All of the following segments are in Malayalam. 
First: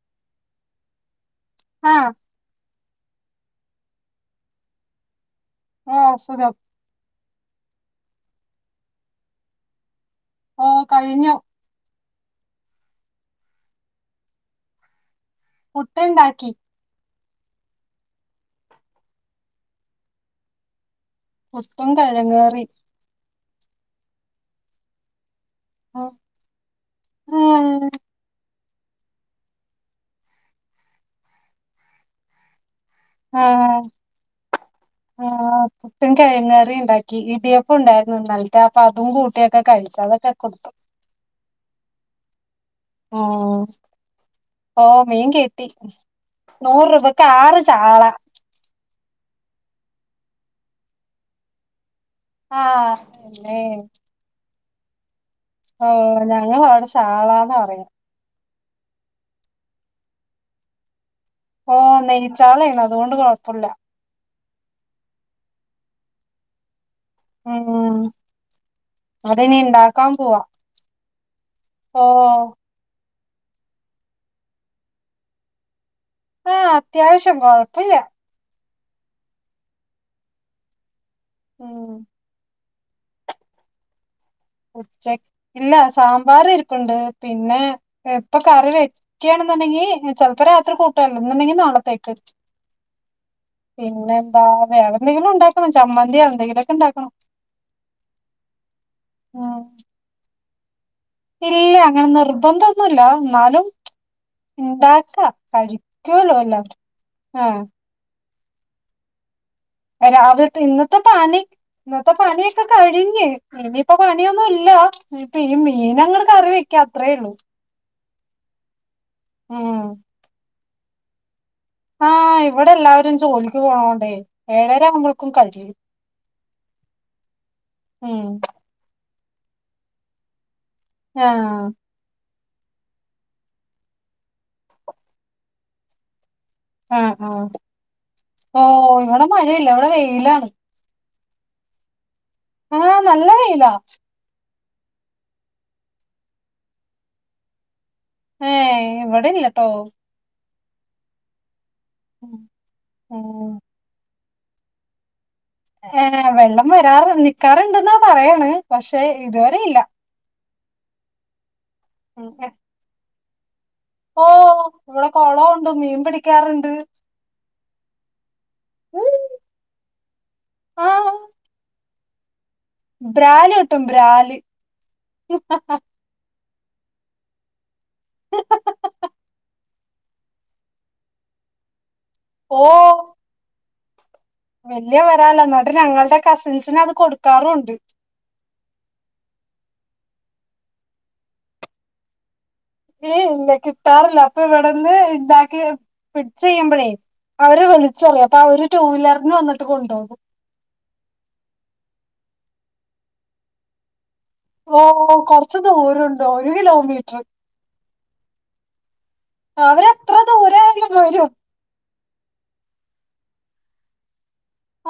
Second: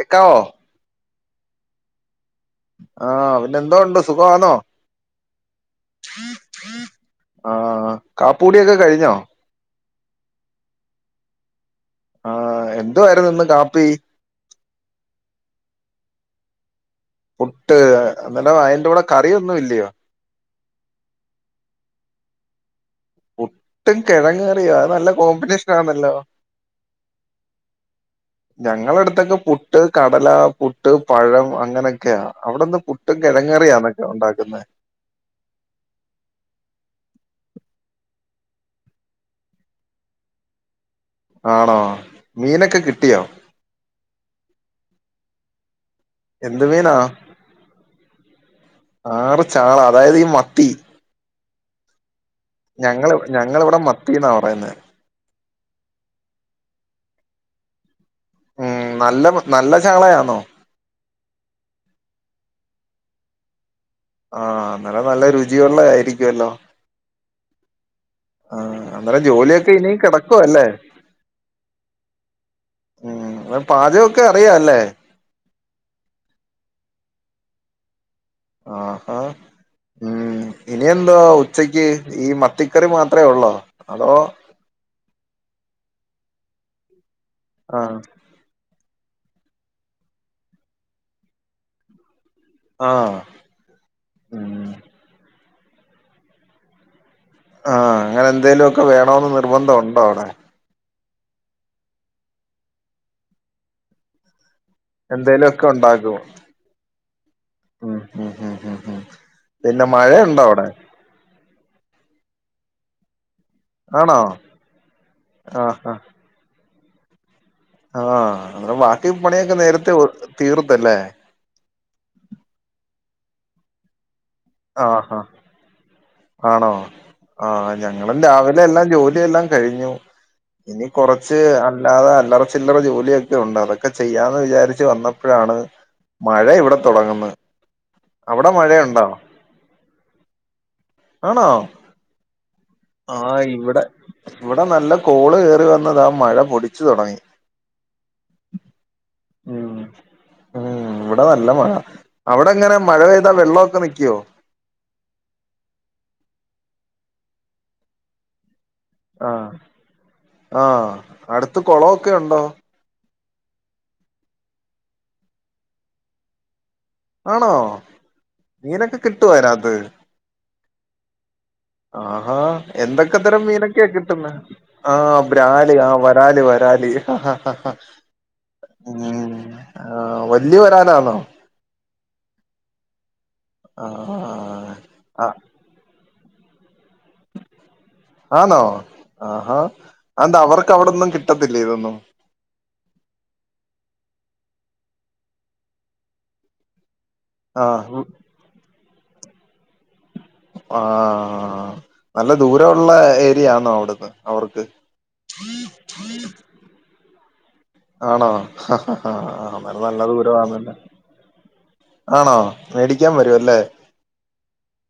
എക്കവോ ആഹ് ആഹ് പിന്നെ എന്തോ ഉണ്ട് സുഖമാന്നോ ഓ സുഖം ആഹ് കാപ്പൂടിയൊക്കെ കഴിഞ്ഞോ ഓ കഴിഞ്ഞു ആഹ് എന്തുവായിരുന്നു ഇന്ന് കാപ്പി മുട്ടയുണ്ടാക്കി പുട്ട് എന്നില്ല അയിന്റെ കൂടെ കറിയൊന്നും ഇല്ലയോ കുട്ടും കെഴങ്ങ് കറി ഒട്ടും കിഴങ്ങറിയോ നല്ല കോമ്പിനേഷൻ ആ, കെന്നല്ലോ ഞങ്ങള അടുത്തൊക്കെ പുട്ട് കടല പുട്ട് പഴം അങ്ങനെയൊക്കെയ അവിടെന്ന് പു ആ ആ ആ പട്ടും കിഴങ്ങ് കറിയും ഉണ്ടാക്കി ഇടി ഉണ്ടായിരുന്നു എന്നിട്ട് അപ്പൊ അതും കൂട്ടിയൊക്കെ കഴിച്ച അതൊക്കെ കൊ ആണോ മീനൊ ആ ഓ മീൻ കിട്ടി എന്ത് നൂറ് മീനാ രൂപക്ക് ആറ് ചാള ആറ് ചാള അതായത് ഈ മത്തി ആ ഞങ്ങള് പിന്നെ ഞങ്ങങ്ങളിവിടെ മത്തിന്നാ പറയുന്നെ ഓ ഞങ്ങ അവിടെ ചാളാന്ന പറയാ ഉം നല്ല നല്ല ചാളയാന്നോ ഓ നെയ്ച്ചാളേണ് അതുകൊണ്ട് കൊഴപ്പമില്ല ആ അന്നലെ നല്ല രുചിയള്ളത ആയിരിക്കുവല്ലോ ഉം ആ അന്നേരെ അതിനി ജോലിയൊക്കെ ഇനി ഉണ്ടാക്കാൻ പോവാ കിടക്കുവ അല്ലേ ഓ ഉം അ പാചകൊക്കെ അറിയല്ലേ ആ അത്യാവശ്യം കൊഴപ്പില്ല ആ ഉ ഇനിയന്ത ഉച്ചയ്ക്ക് ഉം ഈ മ ത്തിക്കറി മാത്രമേ ഉള്ളോ അതോ ഉച്ച ഇല്ല സാമ്പാർ ഇരിപ്പു ണ്ട് പിന്നെ ആഹ് ഇപ്പൊ കറി വെ ഒക്കെയണെന്നുണ്ടെങ്കി ചെലപ്പോ രാത്രി കൂട്ടല്ലോ എന്നുണ്ടെങ്കിൽ നാളത്തേക്ക് ആഹ് പിന്നെ എന്താ ഉം വേറെ എന്തെങ്കിലും ഉണ്ട ചമ്മന്തി എന്തെങ്കിലുംഒ ക്കെ ഉണ്ടാക്കണം ആ അങ്ങനെ എന്തേലും ഒക്കെ വേ ന്ന് ഉം നിർബന്ധം ഉ ണ്ടോ അവിടെ ഇല്ല അങ്ങനെ നിർബന്ധൊന്നുല്ല എന്നാലും ഇണ്ടാക്കാ എന്തേലും ഒക്കെ ഉണ്ടാക്കുവോ കാഴിക്കോലോല്ലാം ആ ഉ ഉ രാവിലത്തെ ഇന്നത്തെ പണി ഇന്നത്തെ പണിയൊക്കെ കഴിഞ്ഞ് ഇനിയിപ്പ ആണോ പണിയൊന്നും ഇല്ല ഇപ്പ ഈ ആഹ് മീനങ്ങ കറിവ ക്ക്‌ അത്രേയള്ളൂ ആ അനേരം വ ടി പണിയൊക്കെ ഉം നേരത്തെ തീർ ത ല്ലേ ആ ഇവിടെ എല്ലാവരും ജോലിക്ക് പോണോണ്ടേ ഏഴ രാക്കും ആഹ് ആഹ് പൊഴേക്കും കഴിയും ആണോ ആ ഞങ്ങളും ഉം രാവിലെ എല്ലാം ജോലി എല്ലാം കഴിഞ്ഞു ഇനി കൊറച്ച് ആഹ് അല്ലാതെ അല്ലറ ചില്ലറ ജോലിയൊക്കെ ഉണ്ട് അതൊക്കെ ചെയ്യാന്ന് വിചാരിച്ച് വന്നപ്പോഴാണ് മഴ ഇവിടെ ആഹ് തുടങ്ങന്ന്. ആഹ് അവിടെ മഴയുണ്ടോ? അല്ല അവിടെ വെയിലാണ്. ആണോ ആഹ് ആ നല്ല വെയിലാ ഇവിടെ ഇവിടെ നല്ല കോള് കയറിവന്ന് ദാ മഴ പൊടിച്ചു തുടങ്ങി. ഇവിടെയില്ലാട്ടോ ഉം ഇവിടെ നല്ല മഴ. അവിടെ എങ്ങനെ മഴ പെയ്താ ഉം വെള്ളമൊക്കെ നിക്കുവോ ഏ വെള്ളം വരാറ് നിക്കാറുണ്ടെന്ന പറയണ്. പക്ഷെ ഇതുവരെയില്ല ആ അടുത്ത അടുത്ത് കുളം ഒക്കെ ഉണ്ടോ? ഓ ഇവിടെ കുളം ഉണ്ട് മീൻ പിടിക്കാറുണ്ട്. ആണോ മീനൊക്കെ കിട്ടുവോ അതിനകത്ത്? ആ ആഹാ എന്തൊക്കെ തരം കിട്ടും മീനൊക്കെയാ കിട്ടുന്നേ? ബ്രാല് ആ ബ്രാലി ആ വരാലി വ ബ്രാലി ആ ആ ഉം ആ വലിയ വരാലാന്നോ? ഓ ആ ആഹ് വലിയ വരാലാ എന്നട്ട് ഞങ്ങളുടെ കസിൻസിന് അത് കൊടുക്കാറുണ്ട് ആന്നോ ആഹാ അതെന്താ അവർക്ക് അവിടൊന്നും കിട്ടത്തില്ലേ ഇതൊന്നും ഏയ് ഇല്ല കിട്ടാറില്ല അപ്പൊ ഇവിടെന്ന് ഇണ്ടാക്കി പിടിച്ച് കയ്യുമ്പഴേ അവര് ആഹ് വിളിച്ചു പറിയും അപ്പൊ അവര് ടു വീലറിന് വന്നിട്ട് കൊണ്ടുപോകും. ആഹ് ആഹ് ആ നല്ല ദൂരം ഉള്ള ഏരിയ ആന്നോ അവിടുന്ന് അവർക്ക് ഓ കൊറച്ച് ദൂരം ഉണ്ട് ഒരു കിലോമീറ്റർ ആണോ അന്നേരം അവര് നല്ല എത്ര ദൂരമാന്നല്ലേ ദൂരായാലും വരും ആണോ മേടിക്കാൻ വരുവല്ലേ?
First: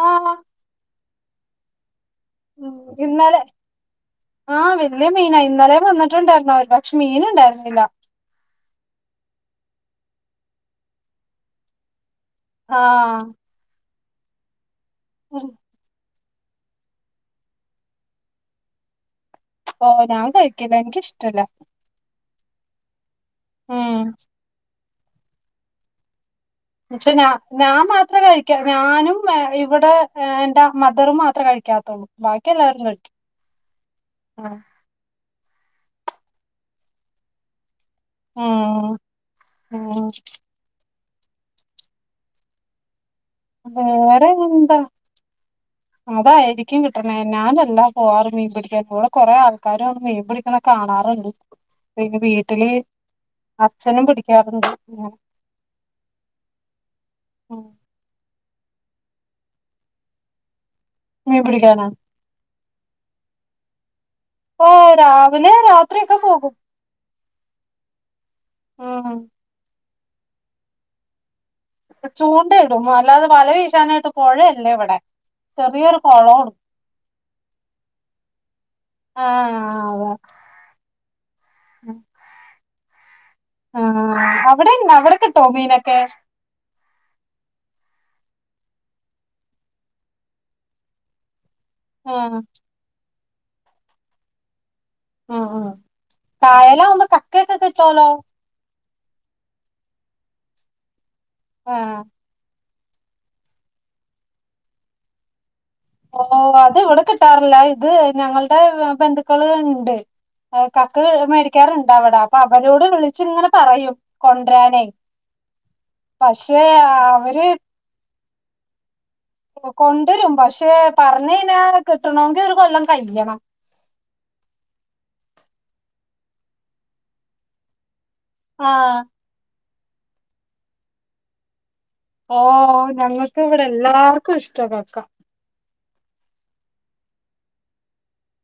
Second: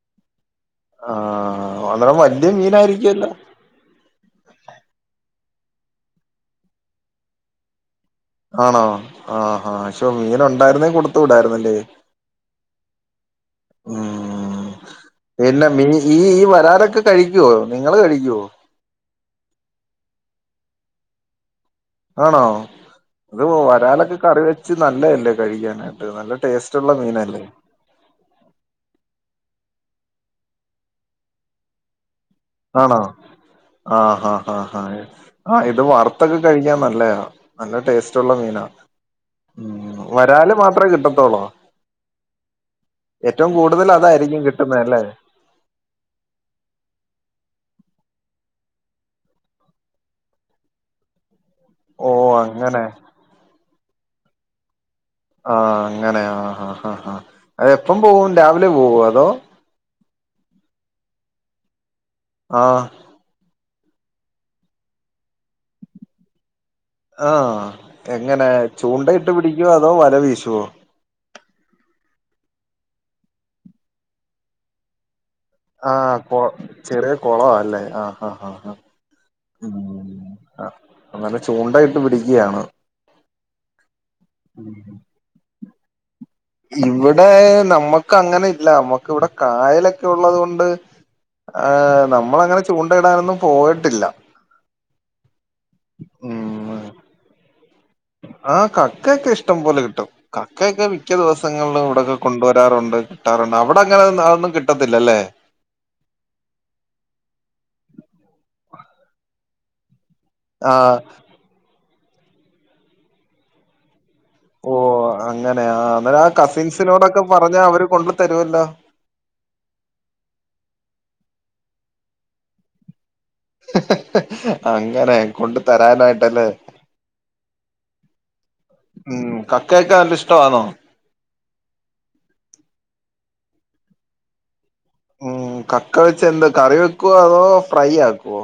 ആഹ് ആഹ് ആഹ് ആ ഒ ഉം ഇന്നലെ ആഹ് വല്ല്യ മീനായിരി ഇന്നലെ വന്നിട്ടുണ്ടായിരുന്നു അവര് പക്ഷെ മീന്ണ്ടായിരുന്നില്ല ആണോ ആഹ് ആ ആ ശോ മീനൊണ്ടായിരുന്നേ കൊടുത്തു വിടായിരുന്നല്ലേ ആ ആഹ് ഉം ഉം പിന്ന മീ ഈ ഈ വരാലൊക്കെ കഴിക്കുവോ നിങ്ങള് കഴിക്കുവോ ഓ ഞാൻ കഴിക്കല എനിക്കിഷ്ടല്ല ആണോ അത് ഉം വരാലൊക്കെ കറി വെച്ച് നല്ലല്ലേ കഴിക്കാനായിട്ട് നല്ല ടേസ്റ്റ് ഉള്ള പക്ഷെ ഞാ മീനല്ലേ ഞാൻ മാത്രേ കഴിക്ക ഞാനും [unintelligible] ഇവിടെ എന്റെ മദറ മാത്രേ കഴിക്കാത്തുള്ളൂ ബാക്കി എല്ലാവരും ആണോ കഴിക്കും ആഹഹ് ആ് ആഹ് ഹ ആ ഇത് വറുത്തൊക്കെ കഴിക്കാൻ നല്ലയാ നല്ല ടേസ്റ്റ്ള്ള മീന ഉം ഉം വരാല് മാത്രമേ കിട്ട [unintelligible] വേറെ എന്താ അതായിരിക്കും കിട്ടണേ ഞാന എല്ലാ പോവാറ് മീൻ പിടിക്കൻ ഇവടെ കൊറെ ആൾക്കാര് മീൻ പിടിക്ക്ണെ കാണാറ്ണ്ട്. ഓ പിന്നെ വീട്ടില് അങ്ങനെ അച്ഛനും പിടിക്കാറ്ണ്ട്. ആ അങ്ങനെയ ആ ആ ആ ഹാ അഅ് എപ്പം പോവു രാവിലെ പോവോ അതോ മീം പിടിക്കാനോ ആ ഓ രാവിലെ രാത്രി യൊക്കെ പോകും. ആ എങ്ങനെ ഉം ചൂണ്ടയിട്ട് പിടിക്കുവോ അ തോ വല വീശോ? ചൂണ്ട യിടും അല്ലാതെ വല വീശാനായിട്ട് പൊഴയില്ലവടെ ആ കൊ ചെറിയ കുളാല്ലേ ആ ഹ ഹ ഹ ആഹ് ഉം അതെ അ അങ്ങനെ ചൂണ്ടയിട്ട് പിടിക്ക്യാണ് ആഹ് അവിടെ ഇണ്ട അവിടെ കിട്ടോ മീനൊക്കെ ഇവിടെ നമ്മക്ക് അങ്ങനെ ഇല്ല നമ്മക്ക് ഇവടെ കായലൊക്കെ ഉള്ളത് കൊണ്ട് ആ ആഹ് നമ്മളങ്ങനെ ചൂണ്ടയിടാനൊന്നും പോയിട്ടില്ല. ആ ആ കായലാവുമ്പോ കക്കയെക്കെ കി ആ ക കക്കയ്ക്കക്ക് ഇഷ്ടം പോലെ കിട്ടും കക്കൊക്കെ വി മിക്ക ദിവസങ്ങളിൽ ആഹ് ഇവിടെക്കെ കൊണ്ടുവരാ ട്ടാറുണ്ട് കിട്ടാറുണ്ട് അവിടെ അങ്ങനെ അതൊന്നും കിട്ടത്തില്ലല്ലേ ഓ അത് ഇവിടെ ബന്ധുക്കൾ ണ്ട് ആഹ് കക്ക് മേടിക്കാറുണ്ട് വിട അപ്പൊ അവരോട് വിളിച്ചച്ച് ഇങ്ങനെ പറയും ഓ കൊണ്ടരാനേ അങ്ങനെയ അങ്ങനെ ആ പക്ഷെ കസിൻസിനോടൊക്കെ പറഞ്ഞ അവര് കൊണ്ട് തരുവല്ലോ കൊണ്ടുവരും പക്ഷെ പറഞ്ഞ കഞ്ഞാ കിട്ടണമെങ്കി ഒരു കൊല്ലം കഴും അങ്ങനെ കൊണ്ട് തരാനായിട്ട് ല്ലേ ആഹ് ഉം ക കേൾക്കാൻിഷ്ടമാണോ ഓ ഞങ്ങൾക്കും ഇവിടെ എല്ലാർക്കും ഇഷ്ട കക്കളിച്ച എന്ത കറി വെക്കുവോ അതോ ഫ്രൈ ആക്കുവോ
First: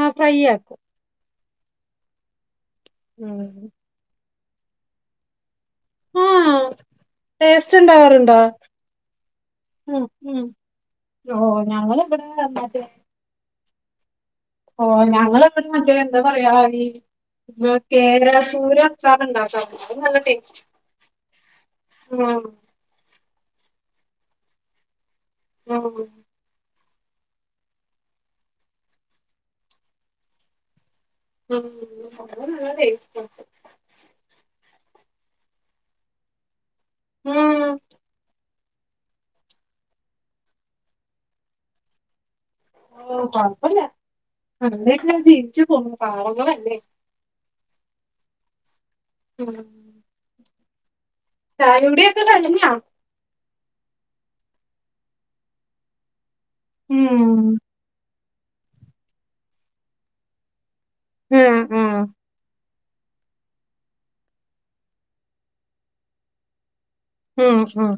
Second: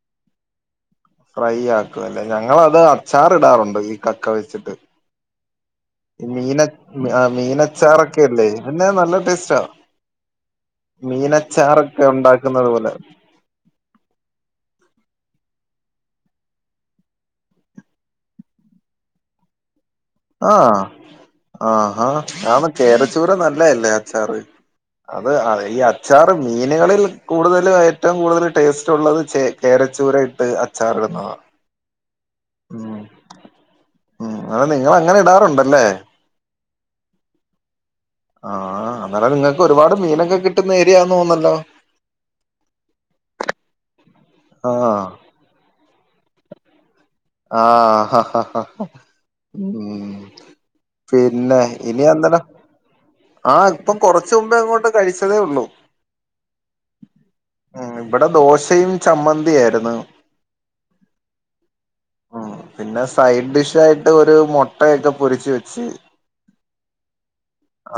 ആ ഫ്രൈ ആക്കും ഫ്രൈ ആക്കും അല്ലേ ഞ ഞങ്ങളത് അച്ചാറി ഉം ഇടാറുണ്ട് ഈ കക്ക വ ചിട്ട് ആഹ് മീന ടേസ്റ്റ് ഉണ്ടാവാറുണ്ടോ മീനച്ചാറൊക്കെല്ലേ പിന്നെ നല്ല ടേസ്റ്റാ ഉം ഉം ഓഹ് മീനച്ചാറൊക്കെ ഞങ്ങളിവിടെ ഉണ്ടാക്കുന്നുന്നത് പോലെ ഓ ഞങ്ങ എവിടെ മറ്റ എന്താ പറയാ ഈ കേരസൂര് അച്ചാറണ്ടട്ടോ ആഹ ആ ആ ഉം ആന്ന് കേരച്ചൂര നല്ല ല്ലല്ലേ അച്ചാറി അത് ഈ ഉം അച്ചാറ് മീൻ ചനികളിൽ കൂടുതല ഏറ്റവും കൂടുതൽ ടേസ്റ്റ് ഉള്ളത് ചെ കേരച്ചൂര ഇട്ട് അച്ചാർ ഇടുന്നതാ ഉം അത് നല്ല ടെസ്റ്റ് ആയിരിക്കും [unintelligible] എഡാ നിങ്ങൾ അങ്ങനെ ഇടാറുണ്ടല്ലേ ഉം ആഹ അന്നേല നിങ്ങൾക്ക് ഒരുപാട് മീനൊക്കെ കിട്ടുന്ന ഏരിയന്ന് തോന്നല്ലോ ഓ കുഴപ്പമില്ല അങ്ങനെയൊക്കെ ജീവിച്ചു പോകുന്നു പാവങ്ങളല്ലേ ആഹ് ഹാ ഹാ ഉം പിന്നെ ചായ ഇനി കുടിയൊക്കെ എന്തനെ കഴിഞ്ഞോ ആ ഇപ്പൊ കൊറച്ച് ചുമ്പേ അങ്ങോട്ട് കഴിച്ചതേ ഉള്ളൂ ഉം ഉം ഇവിടെ ദോശയും ചമ്മന്തിയിരുന്നു ഉം ഉം ഉം പിന്നെ സൈഡ് ഡിഷ ആയിട്ട് ഒരു മുട്ടയൊക്കെ പൊരിച്ച് വെച്ച്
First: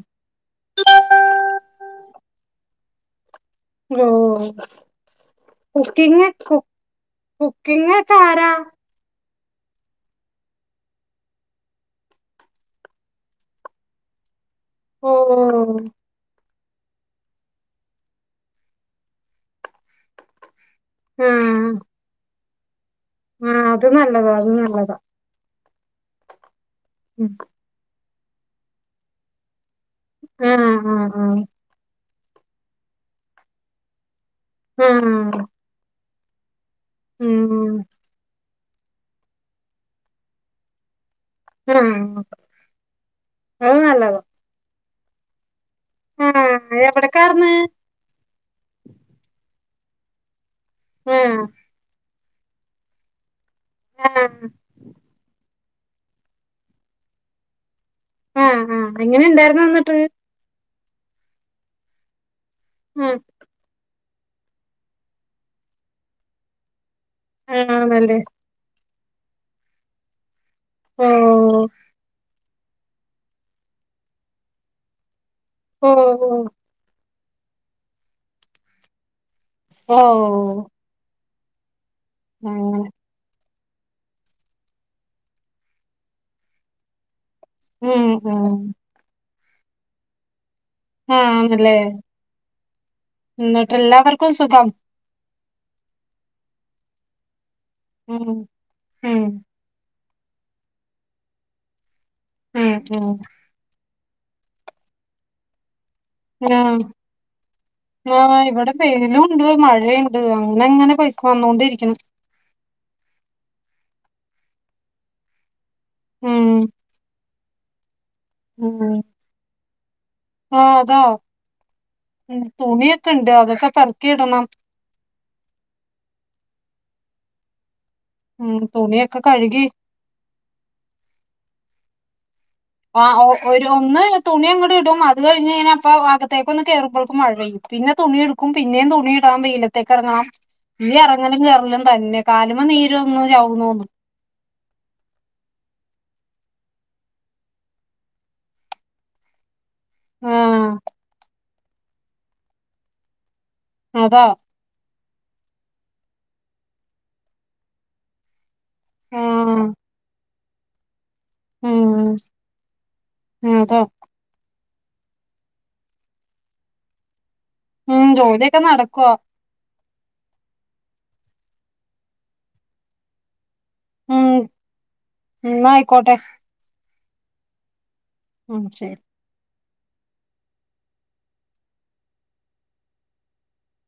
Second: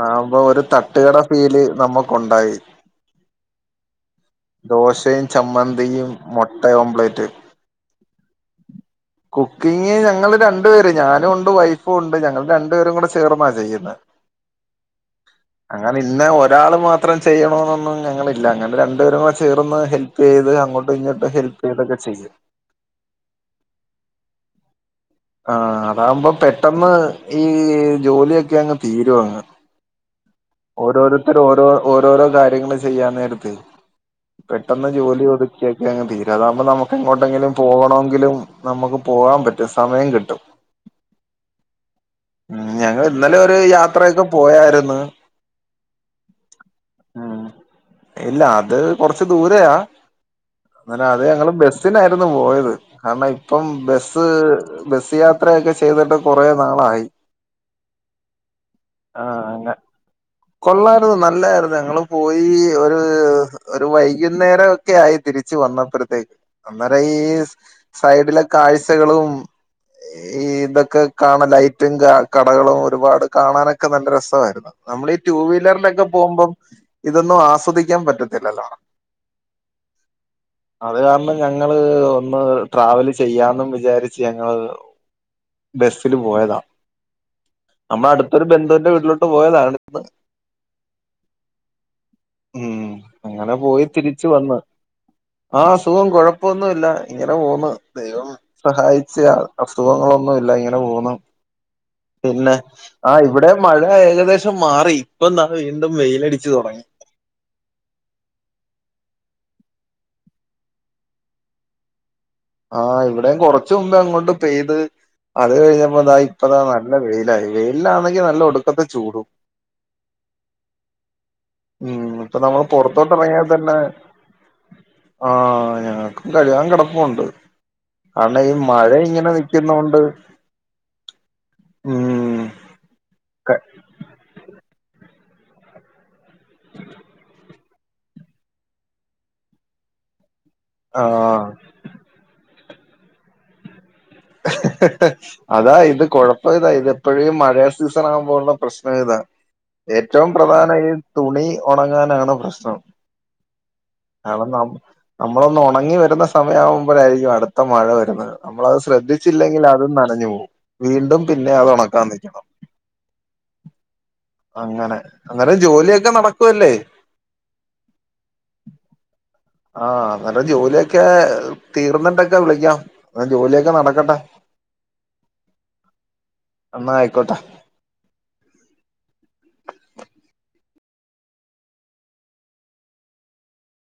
ആമ്പൊ ഒരു തട്ടുകട ഫീല് നമ്മുക്ക്ണ്ടായി ഓ ചമ്മന്തിയും കുക്കിംഗ മുട്ട ഓംപ്ലേറ്റ് കുക്കിംഗ താരാ കുക്കിംഗ ഞങ്ങള്ൾ രണ്ടു പേര് ഞാനും ഉണ്ട് വൈഫും ഉണ്ട് ഞങ്ങള് രണ്ടു പേരും കൂടെ ചേർന്നാ ചെയ്യുന്ന ഓ അങ്ങനെ ഇന്ന രാൾ മാത്രം ചെയ്യണമെന്നൊന്നും ഞങ്ങളില്ല അങ്ങനെ രണ്ടപേരുമായി ചേർന്ന് ഹെൽപ്പ് ചെയ്ത് അങ്ങോ [unintelligible] ആ ഇങ്ങോട്ട് ഹെൽപ് ചെയ്തൊക്കെ ചെയ്യും ആ അത് നല്ലതാ നല്ലതാ ആ് അതാകുമ്പോ പെ ഉം. [unintelligible] ഈ ജോലിയൊക്കെ അങ്ങ് തീരും അങ്ങ് ആ ആ ആ ഓരോരുത്തർ ഓരോ ഓരോരോ കാര്യങ്ങള് ചെയ്യാൻ നേരത്തെ പെട്ടെന്ന് ആ ജോലി ഒതുക്കി ഒക്കെ അങ്ങ് തീരും അതാവുമ്പോ നമുക്ക് - ഉം. എങ്ങോട്ടെങ്കിലും പോകണമെങ്കിലും നമുക്ക് പോകാൻ പറ്റും സമയം കിട്ടും ആ ഉ ഞങ്ങൾ ഇന്നലെ ഒരു അത് നല്ലതാ യാത്രയൊക്കെ പോയായിരുന്നു ആ ഉം മ് എവിടക്കാർന്ന് ഇല്ല അത് കൊറച്ച് ദൂരയാ.. ഇന്നലെ ആ അത് ഞങ്ങള് ബസ്സിലാ - പോയത് കാരണം - ഇപ്പം ആ ബസ്സ്- ബസ് യാത്രയൊക്കെ ചെയ്തിട്ട് കൊറെ നാളായി ആഹ് ആഹ് എങ്ങനെ ഇണ്ടായിരുന്നു എന്നിട്ട്. കൊള്ളാരുന്നു നല്ലായിരുന്നു ഞങ്ങള് പോയി. ഈ ഒരു ആ ഒരു വയിറ്റ് - വൈകുന്നേരം ഒക്കെ ആയി തിരിച്ച് വന്നപ്പഴത്തേക്ക്. അന്നേര ഈ ആണല്ലേ സൈഡിലെ കാഴ്ച- [unintelligible] ഈ ഇതൊക്കെ ഓ കാണ ലൈറ്റും കാ ക കടകളും ഒരുപാട് കാണാനൊക്കെ നല്ല രസമായിരുന്നു നമ്മളീ ടു ഓ വീലറിലൊക്കെ പോകുമ്പം ഇതൊന്നും ആസ്വദിക്കാൻ പറ്റത്തില്ലല്ലോ ഓ ഞങ്ങൾ ഇ ഒന്ന് അങ്ങനെ ട്രാവൽ ചെയ്യാന്നും വിചാരിച്ചയാ [unintelligible] ബസ്സിന് പോയതാ ഉം നമ്മുടെ അടുത്തൊരു ബന്ധുവിൻ്റെ വീട്ടിലോ ട്ട് പോയതാണ് ഇന്ന് ആ ആണല്ലേ ഉം അങ്ങനെ എന്നിട്ട് പോയി തിരിച്ചു എല്ലാവർക്കും വന്ന് സുഖം ആ സുഖം കൊഴപ്പൊന്നുല്ല ഇങ്ങനെ പോന്ന് ഉം ദൈവം സഹായി ഉം ച്ച് അസുഖങ്ങളൊ ഒന്നൂല്ല ഇങ്ങനെ പോണു പിന്നെ ഉം ഉം ആ ഇവിടെ മഴ ഏകദേശം മാറി ഇപ്പം ദാ [unintelligible] ആ ആ ഇവിടെ വെയിലൂണ്ട് മഴ മഴണ്ട് അങ്ങനെങ്ങനെ [unintelligible] വന്നോണ്ടിരിക്കണ് ആഹ് ഇവിടെയും കൊറച്ചുമുബ്ബേ അങ്ങോട്ട് പെയ്ത് അത് കഴിഞ്ഞ ഇപ്പത ഉം ഇപ്പതാ നല്ല വെയിലായി വെയി ഇല്ലാന്നെ ഉം ആ അതാ ഇപ്പൊ ഉം നമ്മൾ പുറത്തോട്ട് തുണിയൊക്കെണ്ട് ഇറങ്ങിയാൽ അതൊക്കെ തന്നെ പെറുക്കിടണം ആ ഞങ്ങക്കും കഴുകാൻ കിടപ്പുണ്ട് [unintelligible] ഈ ഉം മഴ തുണിയൊക്കെ ഇങ്ങനെ കഴുകി നിൽക്കുന്നോണ്ട് മ്മ്മ്മ്മ് ആ ഒ ഒരു ഒന്ന് തുണി അങ്ങടി ഇടും അത് കഴിഞ്ഞ് ഞാനപ്പോ അപ്പാകത്തേക്ക് ഒന്ന് കേറിയപ്പോഴെക്കും മഴയും പിന്നെ തുണി എടുക്കും പിന്നേം തുണി ഇടാൻ വെയിലത്തേക്ക് ഇറങ്ങണം ഈ ആഹ് ഇറങ്ങലും കേറലും തന്നെ കാലും നീര് വന്ന് ചാവും തോന്നുന്നു ഹ് ഹ് ഹ അതാ ഇത് കൊയപ്പം ഇതാ ഇതെപ്പെയും ഈ മഴ സീസൺ ആവുമ്പോ ള്ള പ്രശ്നം ഇതാ ഏറ്റവും ആഹ് പ്രധാനം ഈ തുണി ഒണങ്ങാനാണ് പ്രശ്നം അതാ നാളെ നോമ്പ് നമ്മളൊന്ന് ഒണങ്ങി വരുന്ന സമയമാകുമ്പോ ആയിരിക്കും അടുത്ത മഴ വരുന്നത് നമ്മളത് ശ്രന്തിച്ചില്ലെങ്കിൽ ആഹ് അതും നനഞ്ഞു പോവും വീണ്ടും പിന്നെ അത് ഉണക്കാൻ ഉം നിക്കണം അതാ അങ്ങനെ അന്നേരം ജോലിയൊക്കെ നടക്കുല്ലേ ഉം ജോലിയൊക്കെ നടക്കുവാ ആഹ് അന്നേരം ജോലിയൊക്കെ തീർന്നിട്ടൊക്കെ വിളിക്കാം ജോലിയൊക്കെ നടക്കട്ടെ ഉം എന്നാ ആയിക്കോട്ടെ എന്നാ അയ് ക്കോട്ടേ ഉം ശരി